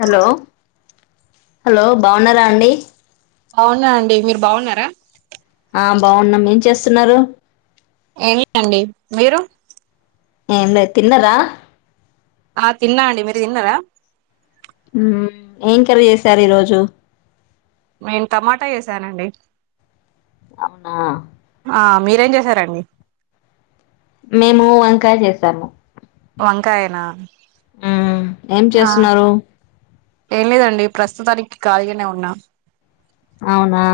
Hello, hello బాగున్నారా అండి? బాగున్నా అండి. మీరు బాగున్నారా? ఆ బాగున్నాం. ఏం చేస్తున్నారు? ఏమిటండీ మీరు ఏంలే తిన్నార? ఆ తిన్నా అండి. మీరు తిన్నారా? ఏం కర్రీ చేసారు ఈరోజు. మేం టమాటా వసానండి అవునా ఆ మీరేం చేశారంండి మేము వంకాయ చేసాము వంకాయనా ఉ ఏం ఆ చేస్తున్నారు ఏం లేదండి ప్రస్తుతానికి ఖాళీగానే ఉన్నా అవునా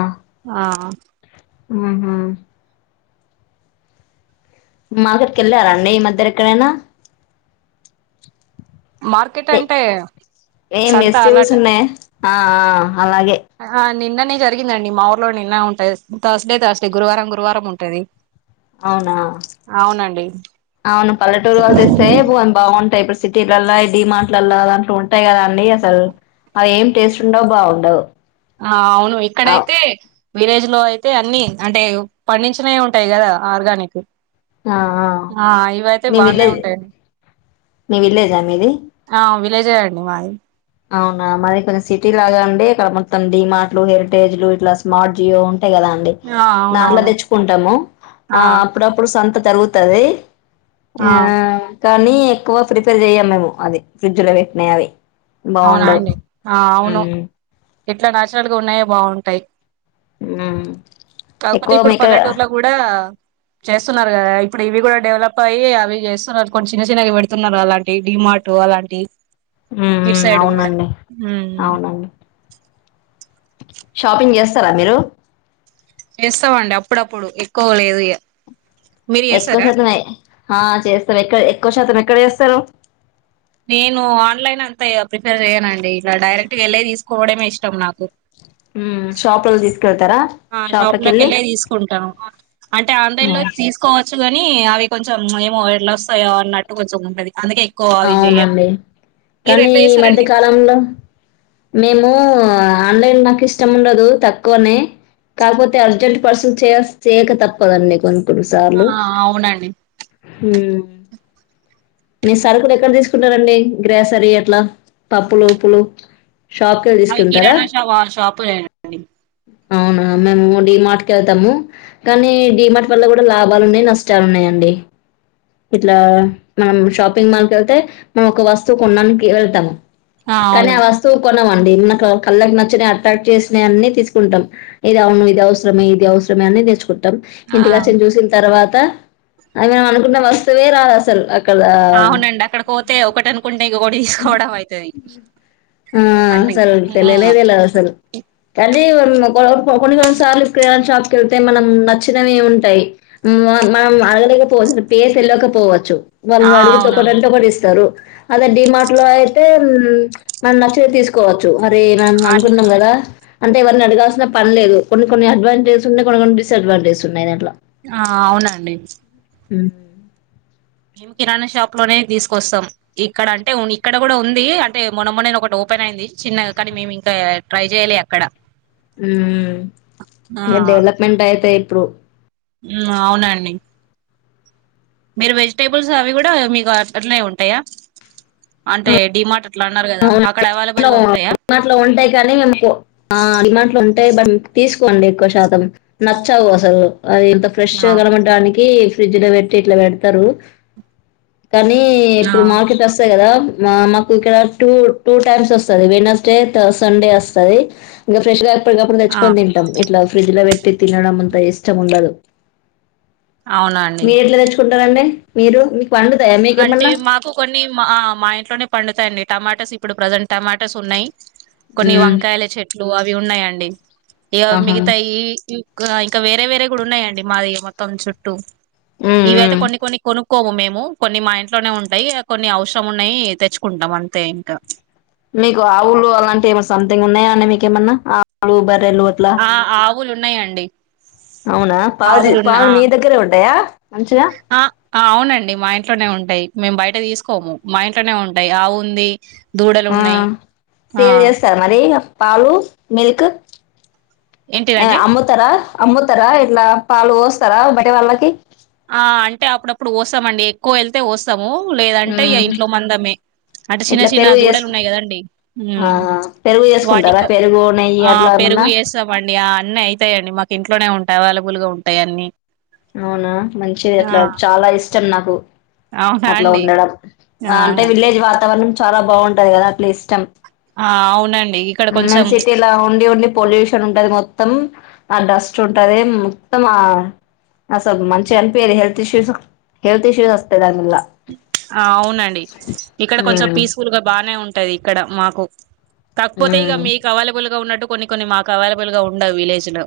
ఆ ఉహు మార్కెట్ కి వెళ్ళారా అండి ఈ మధ్యర ఎక్కడేనా మార్కెట్ ఏ అంటే ఏం సంత మెస్ చూస్ అలాట ఉన్నాయి ఆ ఆ అలాగే ఆ నిన్ననే జరిగిందండి మా ఊర్లో నిన్న ఉంటది థర్స్డే థర్స్డే గురువారం గురువారం ఉంటది అవునా అవునండి అవును పల్లెటూరు తెస్తే వన్ బాగుంటాయి సిటీలలా డిమాార్ట్లలా ఆదాంట్లో ఉంటాయి కదా అండి అసల్ అవి ఏం టేస్ట్ ఉండవు్ బావుండవు ఆ అవును ఇక్కడైతే విలేజ్ లో అయితే అన్నిీ అంటే పండించనే ఉంటాయి కదా ఆర్గానిక్ వి ఆ ఇవయితే మీ బానే విలేజ్ ఉంటాయండి మీ విల్లేజా మీది విలేజ్ అండి మాది అవునా మాది కొంచె సిటీ లాగా అండి ఇక్కడ మొత్తం డిీమార్ట్లు హెరిటేజ్లు ఇట్లా స్మార్ట్ జియో టాయి కదా అండి ఆ దాట్లో అవునవును తెచ్చుకుంటాము ఆ అప్పుడప్పుడు సంత తరుగుతుది ఆ కానీ ఎక్కువ ప్రిపేర్ చెయ్యం మేము అది ఫ్రిడ్జ్ లో పెట్టినా అవి అవునా బాగుండవు అండి ఆ ఉ అవును ఎట్లా నాచురల్ గా ఉన్నాయో బాగుంటాయి మ్మ్ కాకపోతే ఎక్కువ ఇప్పుడు మీక పల్లెటూరులో గూడ చేస్తున్నారు కదా ఇప్పుడు ఇవి కూడా డెవలప్ అయ్యి అవి చేస్తున్నారు కొ చిన్న చిన్నవి పెడుతున్నారు అలాంటి డిమాార్ టు మ్మ్ అలాంటివి మ్మ్ సైడ్ గూడ అవునండి అవునండి షాపింగ్ చేస్తారా మీరు చేస్తావండి అప్పుడప్పుడు ఎక్కువ లేదు ఇగ మీరు ఎక్కువ చేస్తారా శాతమే ఆ చేస్తాం ఎక్కడ ఎక్కువ శాతం ఎక్కడ చేస్తారు నేను ఆన్లైన్ అంతా ఇగ ప్రిఫేర్ చేయనండి ఇలా డైరెక్ట్ వెళ్ళి తీసుకోవడమే ఇష్టం నాకు ఉ షాప్ అల్ది ఆ షాప్ లోకి వెళ్ళి తీసుకుంటా అంటే ఆన్లైన్ లో తీసుకోవచ్చు గాని అవి కొంచెం ఏమో ఎట్లా వస్తాయో అన్నట్టు కొంచెం ఉంటది అందుకే ఎక్కువ అవి చెయ్యను అవునండి మీరు కానీ ఎట్లా ఈ మధ్య చేస్తారండి కాలంలో మేము ఆన్లైన్ నాకు ఇష్టం ఉండదు తక్కువనే కాకపోతే అర్జెంట్ పసు చే చేయక తప్పదండి కొన్ని కొన్ని ఆ సార్లు అవునండి మేస్ సరుకులు ఎక్కడ తీసుకుంటారండి గ్రాసరీ అట్లా పప్పులు ఉప్పులు షాప్ కే వెళి అవి తీసుకుెంటారా కిరాణా షా షాపులేనండి అవునా మేము డి మార్ట్ కె వెళ్తాము కానీ డిమార్ట్ వల్ల కూడా లాభాలు ఉన్నాయి నష్టాలు ఉన్నాయంండి ఏ ఇట్లా మనం షాప్ పింగ్ మాల్ వెళ్తే మనం ఒక కొనడానికి వెళ్తాం కానీ ఆ వస్తువు కొన్ కొనమండి మనకు కళ్ళకి నచ్చ అట్రాక్ట్ చేసిన అన్నిీ తీసుకుంటాం ఇది అవును ఇది అవసరమే ఇది అవసరం అని నేేచుం టం ఆ ఇంటికి వచ్చని చూసిన తర్వాత అనవు మనం అనుకున్న వస్తువే రాదు అసలు అక్కడ అవునండి అక్కడ పోతే ఒకటి అనుకుంటే ఇంకకటి తీసుకోవడం అవుతది ఆ అసలు తెలనేదలలు అసలు కానీ అదే కొన్ని కొన్ని సార్లు స్క్రీన్ అడ్ షాప్స్కి వెళ్తే మనం నచ్చినవిే ఉంటాయి మనం అడగలేకపోవచ్చు పే వెళ్ళకపోవచ్చు ఆ వాళ్ళని అడిగితే అవునవును ఒకటంట పడిస్తారు అద డిమాార్ అట్లో అయితే మన నచ్చితే తీసుకోవచ్చు మరి మనం అన్ అనుకుంటాన్నాం కదా అంటే ఎవరిని అడగాల్సిన పలే లేదు కొన్ని కొన్ని అడ్వాంటేజ్స్ ఉన్నాయి కొన్ని కొన్ని డిస్ అడ్వాంటేజ్స్న్నాయి దట్లో ఆ అవునండి అ మేం కిరాణా షాప్ లోనే తీసుకొస్తాం ఇక్కడ అంటే ఇక్కడ కూడా ఉంది అంటే మొన్నమొన్న ఒకటి ఓపెన్ అయింది చిన్నగా కానీ మేము ఇంకా ట్రై చేయ్యాలి అక్కడ ఆ ఇకా డెవలప్మెంట్ అయితాయి ఇప్పుడు అవునండి మీరు వెజిటేబుల్స్ అవి కూడా మీకు అట్నే ఉంటాయా అంటే డిమాటర్ అవునం డిమాంట్లో ఉంటాయి కానీ మేము డిమాట్లు ఉంటాయి బ తీసుకోండి ఎక్కువ శాతం నచ్చవు అసలు అది ఇంత ఫ్రెష్ ఆ గడమడానికి ఫ్రిడ్జ్ లో పెట్టి ఇట్లా పెడతారు కానీ ఆ ఇప్పుడు మార్కెట్ వస్తాయి కదా మా మాకు కద టూ టూ టైమ్స్ వస్తుంది వెనస్డే సండే వస్తుంది ఇంకా ఫ్రెష్ గా ఎప్పుడుగాప్పుం ఆ తెచ్చుకొని తింటాం ఇట్లా ఫ్రిడ్జ్ లో పెట్టి తినడం అంత ఇష్టం ఉండదు అవునాండి ారండి మీరు మీ అంటే మాకు కొన్ని మా మా ఇంట్లోనే పండుతాయిడి టమాటాస్ ఇప్పుడు ప్రజెంట్ టమాటాస్ ఉన్నాయి కొన్ని హ్మ్. వంకాయల చెట్లు అవి ఉన్నాయండి ఇక ఆహా! మిగతా ఈ ఇంకా వేరే వేరే కూడా ఉన్నాయండి మాది మొత్తం చుట్టూ హ్మ్. ఇవయితే హ్మ్. కొన్ని కొన్ని కొను కోము మేము కొన్ని మా ఇంట్లోనే ఉంటాయి కొన్ని అవసరం ఉన్నాయి తెచ్చుకుంటాం అంతే ఇంకా మీకు ఆవులు అలాంటివి ఏమో సంథింగ్ ఉన్నాయా అండి మీకుేమన్నా ఆవులు బర్రెలు అట్లా బలు ఉన్నాయండి అవునా పా ఆవులున్న పాలు ఆ మీ దగ్గరే ఉంటాయా మంచిగా ఆ అవునండి మా ఇంట్లోనే ఉంటాయి మేము బయట తీసుకోము మా ఇంట్లోనే ఉంటాయి ఆ ఉంది దూడలు ఆ ఉన్నాయి ఆ సేవ్ చేస్తారు మరి పాలు మిల్క్ ఏంటిదండి అమ్ముతర అమ్ముతారా ఇట్లా పాలు పోస్తారా బట వాళ్ళకి ఆ అంటే అప్పుడప్పుడు పోస్తామండి ఎక్కువ వెళ్తే వస్తాము లేదంటే ఉమ్ ఇంట్లో మందమే అంటే చిన్న ఇట్లా చిన్న పెరుగు దూడలు చేసుకు ఉన్నాయి కదండి ఆ పెరుగు చేసుకుంటారా వాటికి పెరుగు నెయ్యి ఆ అట్లా పే పెరుగు ఏమన్నా చేస్తామండి ఆ అన్నీ అయితాయిడి మాకు ఇంట్లోనే ఉంటాయి అవైలబుల్ గా ఉంటాయి అన్నీ అవునా మంచిది ఆ అట్లా చాలా ఇష్టం నాకు అవునా అట్లా అండి ఉండడం ఆ అంటే విలేజ్ వాతావరణం చాలా బాగుంటది కదా అట్లా ఇష్టం ఆ అవును మ్యామ్ సిటీలా ఓన్లీ ఓన్లీ పొల్యూషన్ ఉంటంది మొత్తం ఆ డస్ట్ ంటది మొత్తం అసలు మంచిగా అనిపయది హెల్త్ ఇష్యూస్ హెల్త్ ఇష్యూస్ దానివల్ల ఆ అవునండి ఇక్కడ కొంచెం ఉమ్ పీస్ఫుల్గా బానే ఉంటది ఇక్కడ మాకు కాకపోతే ఇక ఉమ్ మీకు అవైలబుల్ గా ఉన్నట్టు కొన్ని కొన్ని మాకు అవైలబుల్ గా ఉండవు విలేజ్ లో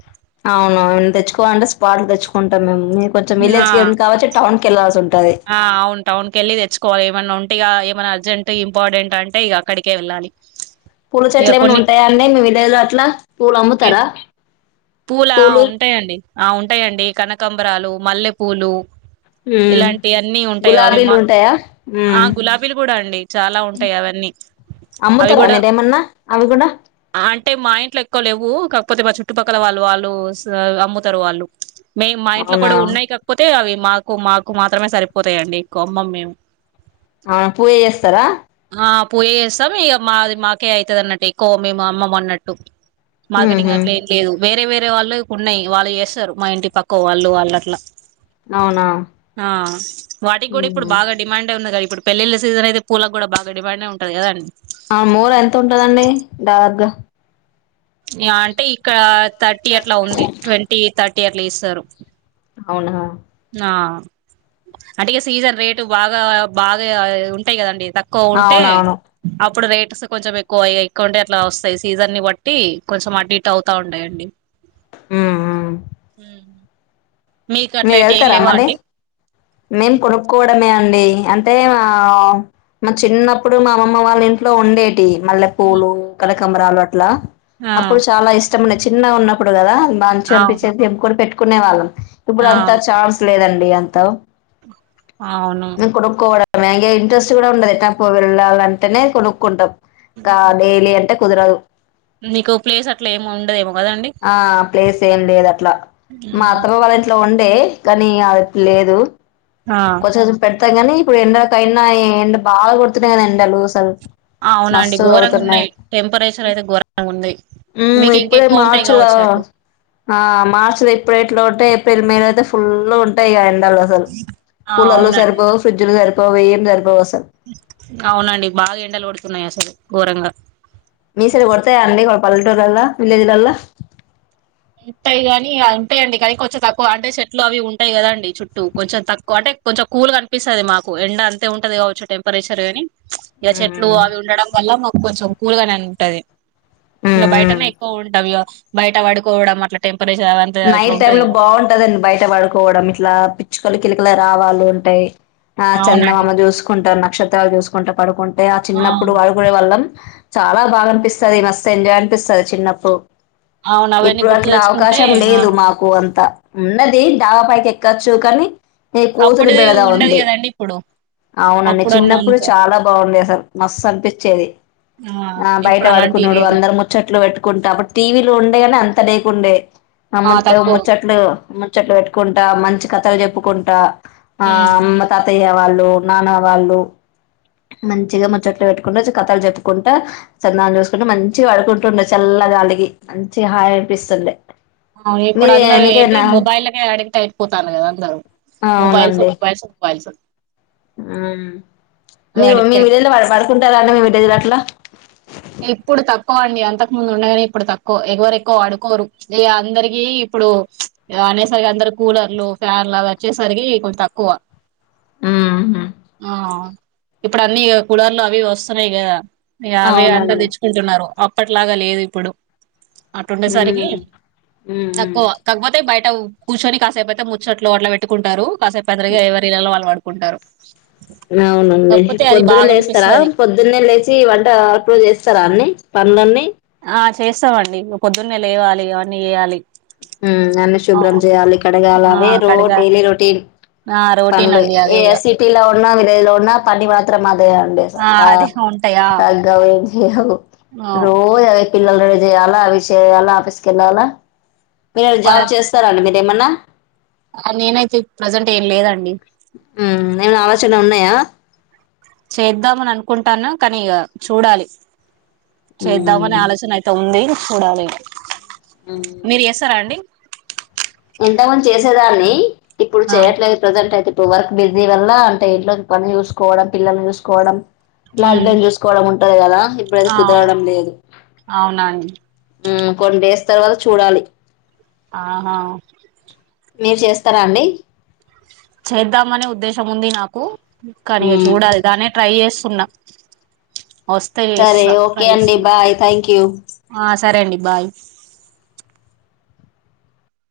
అవును తెచ్చుకోవాలంటే స్పాట్లు తెచ్చుకుంటాం మేము కొంచెం ఆ విలేజ్ క కావచ్చు టౌన్ కిళ్ాల్సి ఉంటుంది ఆ అవును టౌన్ కెళ్ళి తెచ్చుకోవాలి ఇవన్ ఒంటిగా మన అర్జెంట్ ఇంపార్టెంట్ అంటే ఇక అక్కడికే వెళ్ళాలి పూలలు ఇగ చెట్లు ఏమన్న కొన్ని ఉంటాయా అండి మ ఇదే అట్ల పూలు అమ్ముతారా పూలా పూలు ఉంటాయండి ఆ ఉంటాయండి కనకంబరాలు మల్లెపూలు ఉమ్ ఇలాంటి అన్నీ ఉంటాయి అవి గులాబీలు మా ఉంటాయా ఆ ఉమ్ గులాబీలు కూడా అండి చాలా ఉంటాయి అవి పన్నన్ని అవి అమ్ముతారా కూడా మీరేమన్నా అవి కూడా అంటే మా ఇంట్లో ఎక్కువ లేవు కాకపోతే మ చు క్కల వాళ్ళు వాళ్ళు అమ్ముతారు వాళ్ళు మేము మా ఇంట్లో అవునా కూడా ఉన్నాయి కాకపోతే అవి మా కో మాకు మాత్రమే సరిపోతాయండి కోంబం మేము ఆ పూయ చేస్తరా ఆ పూయ చేస్తాం ఇక మాది మాకే ఐతది అన్నట్టు ఎక్కువ మేము అమ్మమన్నట్టు మార్కెటింగ్ ఉహు అట్ల ఏం లేదు వేరే వేరే వాళ్ళు ఉన్నాయి వాళ్ళు చేస్తారు మా ఇంటి పక్క వాళ్ళు వాళ్ళట్ల అవునా ఆ వాటికి కూడా ఇప్పుడు మ్మ్ బాగా డిమాండ్ ఏ ఉంది కదా ఇప్పుడు పెళ్ళిళ్ళ సీజన్ అయితే పూలకు కూడా బాగా డిమాండ్ ఏ ఉంటది కదండి ఆ మూర ఎంత ఉంటందండి దాదపుగా ఇగ అంటే ఇక్కడ థర్టీ అట్ల ఉంది ట్వంటీ థర్టీ అట్ల ఇస్తరు అవునా ఆ అంటే ఇగ సీజన్ రేటు బాగా బాగా ఉంటాయి కదండి తక్కువ ఉంటే అవునవును అప్పుడు రేట్ సు కొంచెం ఎక్కువ ఉంటే అట్లా వస్తాయి సీజన్ని బట్టి కొంచం అట్ ఇట్ అవుతా ఉంటాయండి మ్మ్ మ్మ్ ఊ మీరు వెళ్తరా మళ్ళి మేము కొనుక్కోవడమే అండి అంటే ఆ మా చిన్నప్పుడు మా అమ్మమ వాళ్ళ ఇంట్లో ఉండేటి మల్లె పూలు కనకంబరాలు అట్లా ఆ అప్పుడు చాలా ఇష్టం ఉండే చిన్నగున్నప్పుడు కదా మంచి అనిపించే అవును దెంపుకొని పెట్టుకునే వాళ్ళం ఇప్పుడు అంతా అవును ఛాన్స్ లేదండి అంత అవును మ్యాగె ఇంట్రెస్ట్ కూడా ఉండదు ఎటకో వెళ్ళాలంటేనే కొనుక్కుంటాం ఇంకా డైలీ అంటే కుదరదు మీకు ప్లేస్ అట్లా ఏమి ఉండదేమో కదండి ఆ ప్లేస్ ఏం లేద్ అట్లా మా హ్మ్. అత్తమ్మ వాళ్ళ ఇంట్లో ఉండే కానీ అది లేదు ఆ కొంచం పెట్ త గాని ఇప్పుడు ఎండకైనా ఎండ బాగా కొడుతున్నాయి కదా ఎండలు అసలు అవునండి మస్తు ఘోరంగా కొడుతున్నాయి ఉన్నాయి టెంపరేచర్ అయితే ఘోరంగా ఉన్నయ్ ఊ ఇప్పుడే మార్చి లో ఆ మార్చి లో ఇప్పుడే ఇట్ల ఉంటే ఏప్రిల్ మే లో ఫుల్ ఉంటాయి ఇగ ఎండలు అసలు ఆ కూలర్లు అవునండి సరిపోవు ఫ్రిడ్జ్లు సరిపోవు ఏం సరిపోవు అసలు అవునండి బాగా ఎండలు కొడుతున్నాయి అసలు ఘోరంగా పల్లెటూర్లల విలేజ్లలా ఉంటాయి కాని అ ఉంటాయిండి కానీ కొంచెం తక్కువ అంటే చెట్లు అవి ఉంటాయి కద అండి చుట్టూ కొంచెం తక్కువ అంటే కొంచం కూల్ కనిపిస్తది మాకు ఎండ అంతే ఉంటది కావచ్చు టెంపరేచర్ కాని ఇక చెట్లు ఉమ్ అవి ఉండడం వల్ల మాకు కొంచెం కూలుగనే ఉంటది ఉమ్ ఇంకా బయటనే ఉమ్ ఎక్కువ ఉండవిగ బయట పడుకోవడం అట్లా టైం నైట్ టైం లో బాగుంటదండి బయట పడుకోవడం ఇట్లా పిచ్చుకలు కిలకలు రావాలుంటయ్ ఆ అవునండి చందమామ చూసుకుంట నక్షత్రాలు చూసుకుంటా పడుకుంటే ఆ చిన్నప్పుడు పడుకునే వాళ్లం చాలా బాగా అనిపిస్తది మస్తు ఎంజాయ్ అనిపిస్తది చిన్నప్పుడు అవునవన్నీ గుర్తు తెచ్చుకుంటే టం ఆ లేదు మాకు అంత ఉన్నది డావా పైకి ఎక్కచ్చు కానీ ఏ కూతురి అప్పుడుది బిడద ఉండదు ఉంది కదండి ఇప్పుడు అవునండి చిన్నప్పుడు అప్పుడన్నంత చాలా బాగుండేది అసలు మస్తు అనిపిచేది ఆ బయట ఇప్పుడు అలాంటివి పడుకునుడు లేవు అందరు ముచ్చట్లు పెట్టుకుంట అప్పుడు టీవీ లు ఉండేగాని అంతలేదు ఉండే ఆ ము ముచ్చట్లు ముచ్చట్లు పెట్టుకుంటా మంచి కథలు చెప్పుకుంటా ఆ ఉమ్ అమ్మ తాతయ్య వాళ్ళు నాన్న వాళ్ళు మంచిగా ముచ్చోట్లు పెట్టుకుంట కథలు చెప్పుకుంటా చందమాను చూసుకుంట మంచిగ వడుకుంటుండే చల్ ల గాలికి మంచి హాయి అనిపిస్తుండే అవును ఇప్పుడు మీరే అందరూ ఏంటి మీకేమన్నా మొబైల కే అడిట్ అయిపోతాండ్రు కదా అందరు మొబైల్సు మొబైల్సు మొబైల్సు ఊ మీరు అడిక్ట్ మీ మిద అయిపోతారు మీద పడుకుంటారాండి మీ మిద మీద అట్లా ఇప్పుడు తక్కువ అండి అంతకు ముందు ఉండే గాని ఇప్పుడు తక్కువ ఎవరు ఎక్కువ పడుకోరు ఇగ అందరికి ఇప్పుడు ప్చ్ అనేసరికి అందరు కూలర్లు ఫ్యాన్లు అవి వచ్చేసరికి ఈ కొంచం తక్కువ అవునండి మ్మ్ ఆ ఇప్పుడు అన్ని ఇగ కులార్లు అవి ఇవి వస్తున్నాయి కదా అవే అంతా అవునండి. తెచ్చుకుంటున్నారు అప్పట్లాగా లేదు ఇప్పుడు. అట్లా ఉండేసరికి మ్మ్ మ్మ్ తక్కువ కాకపోతే బయట కూర్చొని కాసేపు అయితే ముచ్చట్లు అట్లా పెట్టుకుంటారు కాసేపు అ త ఎవరిళ్లలో వాళ్ళ పడుకుంటారు. అవునండి కాకపోతే అది పొద్దున్న లేస్తారా? బాగనిపిస్తది పొద్దున్న లేచి వంట అప్పుడు చేస్త ఇస్తారా అండి పనులన్నీ ఆ చేస్తామండి పొద్దున్నే లేవాలి అవన్నీ చేయాలి అన్నీ ఆ శుభ్రం చేయాలి కడగాల ఆ అవే రో కడిగా డైలీ రొటీన్. ఆ రోటీన్ పనులు అండి ఏ అదే ఇగ సిటీలో ఉన్నా, విలేజ్ లో ఉన్నా పని మాత్రం అదే అండి ఆ అదే ఉంటాయా తగ్గవు ఏం చేయవు ఆ రోజూ అవే. పిల్లలు రెడీ చేయాల అవి చేయాల ఆఫీస్ కి వెళ్ళాల మీరు జాబ్ చేస్తారండి మీరు. ఏమన్నా ఆ నేనైతే ప్రజెంట్ ఏం లేదండి. ఆయా [unintelligible] చేద్దామని అనుకుంటాన్నా కానీ ఇక చూడాలి. చేద్దామనే ఉమ్ ఆలోచన అయితే ఉంది చూడాలి. ఇగ మీరు ఉమ్ చేస్తారా అండి? ఎంత మంది చేసేదాన్ని. ఇప్పుడు ఆ చేయట్లేదు ప్రెజెంట్ అయితే. ఇప్పుడు వర్క్ బిజీ వల్ల అంటే ఇంట్లో పని చూసుకోవడం పిల్లలని చూసుకోవడం మా ఉమ్ హస్బెండ్ ను చూసుకోవడం ఉంటది కదా ఇప్పుడు అది ఆ కుదరడం లేదు అవునండి కొన్ని డేస్ తర్వాత చూడాలి ఆహా మీరు చేస్తారా అండి? చేద్దాం అనే ఉద్దేశం ఉంది నాకు. కానీ, మ్మ్ చూడాలి దాన్నే ట్రై చేస్తున్నా. వస్తే సరే ఓకే అండి బాయ్ థ్యాంక్ యూ సరే అండి బాయ్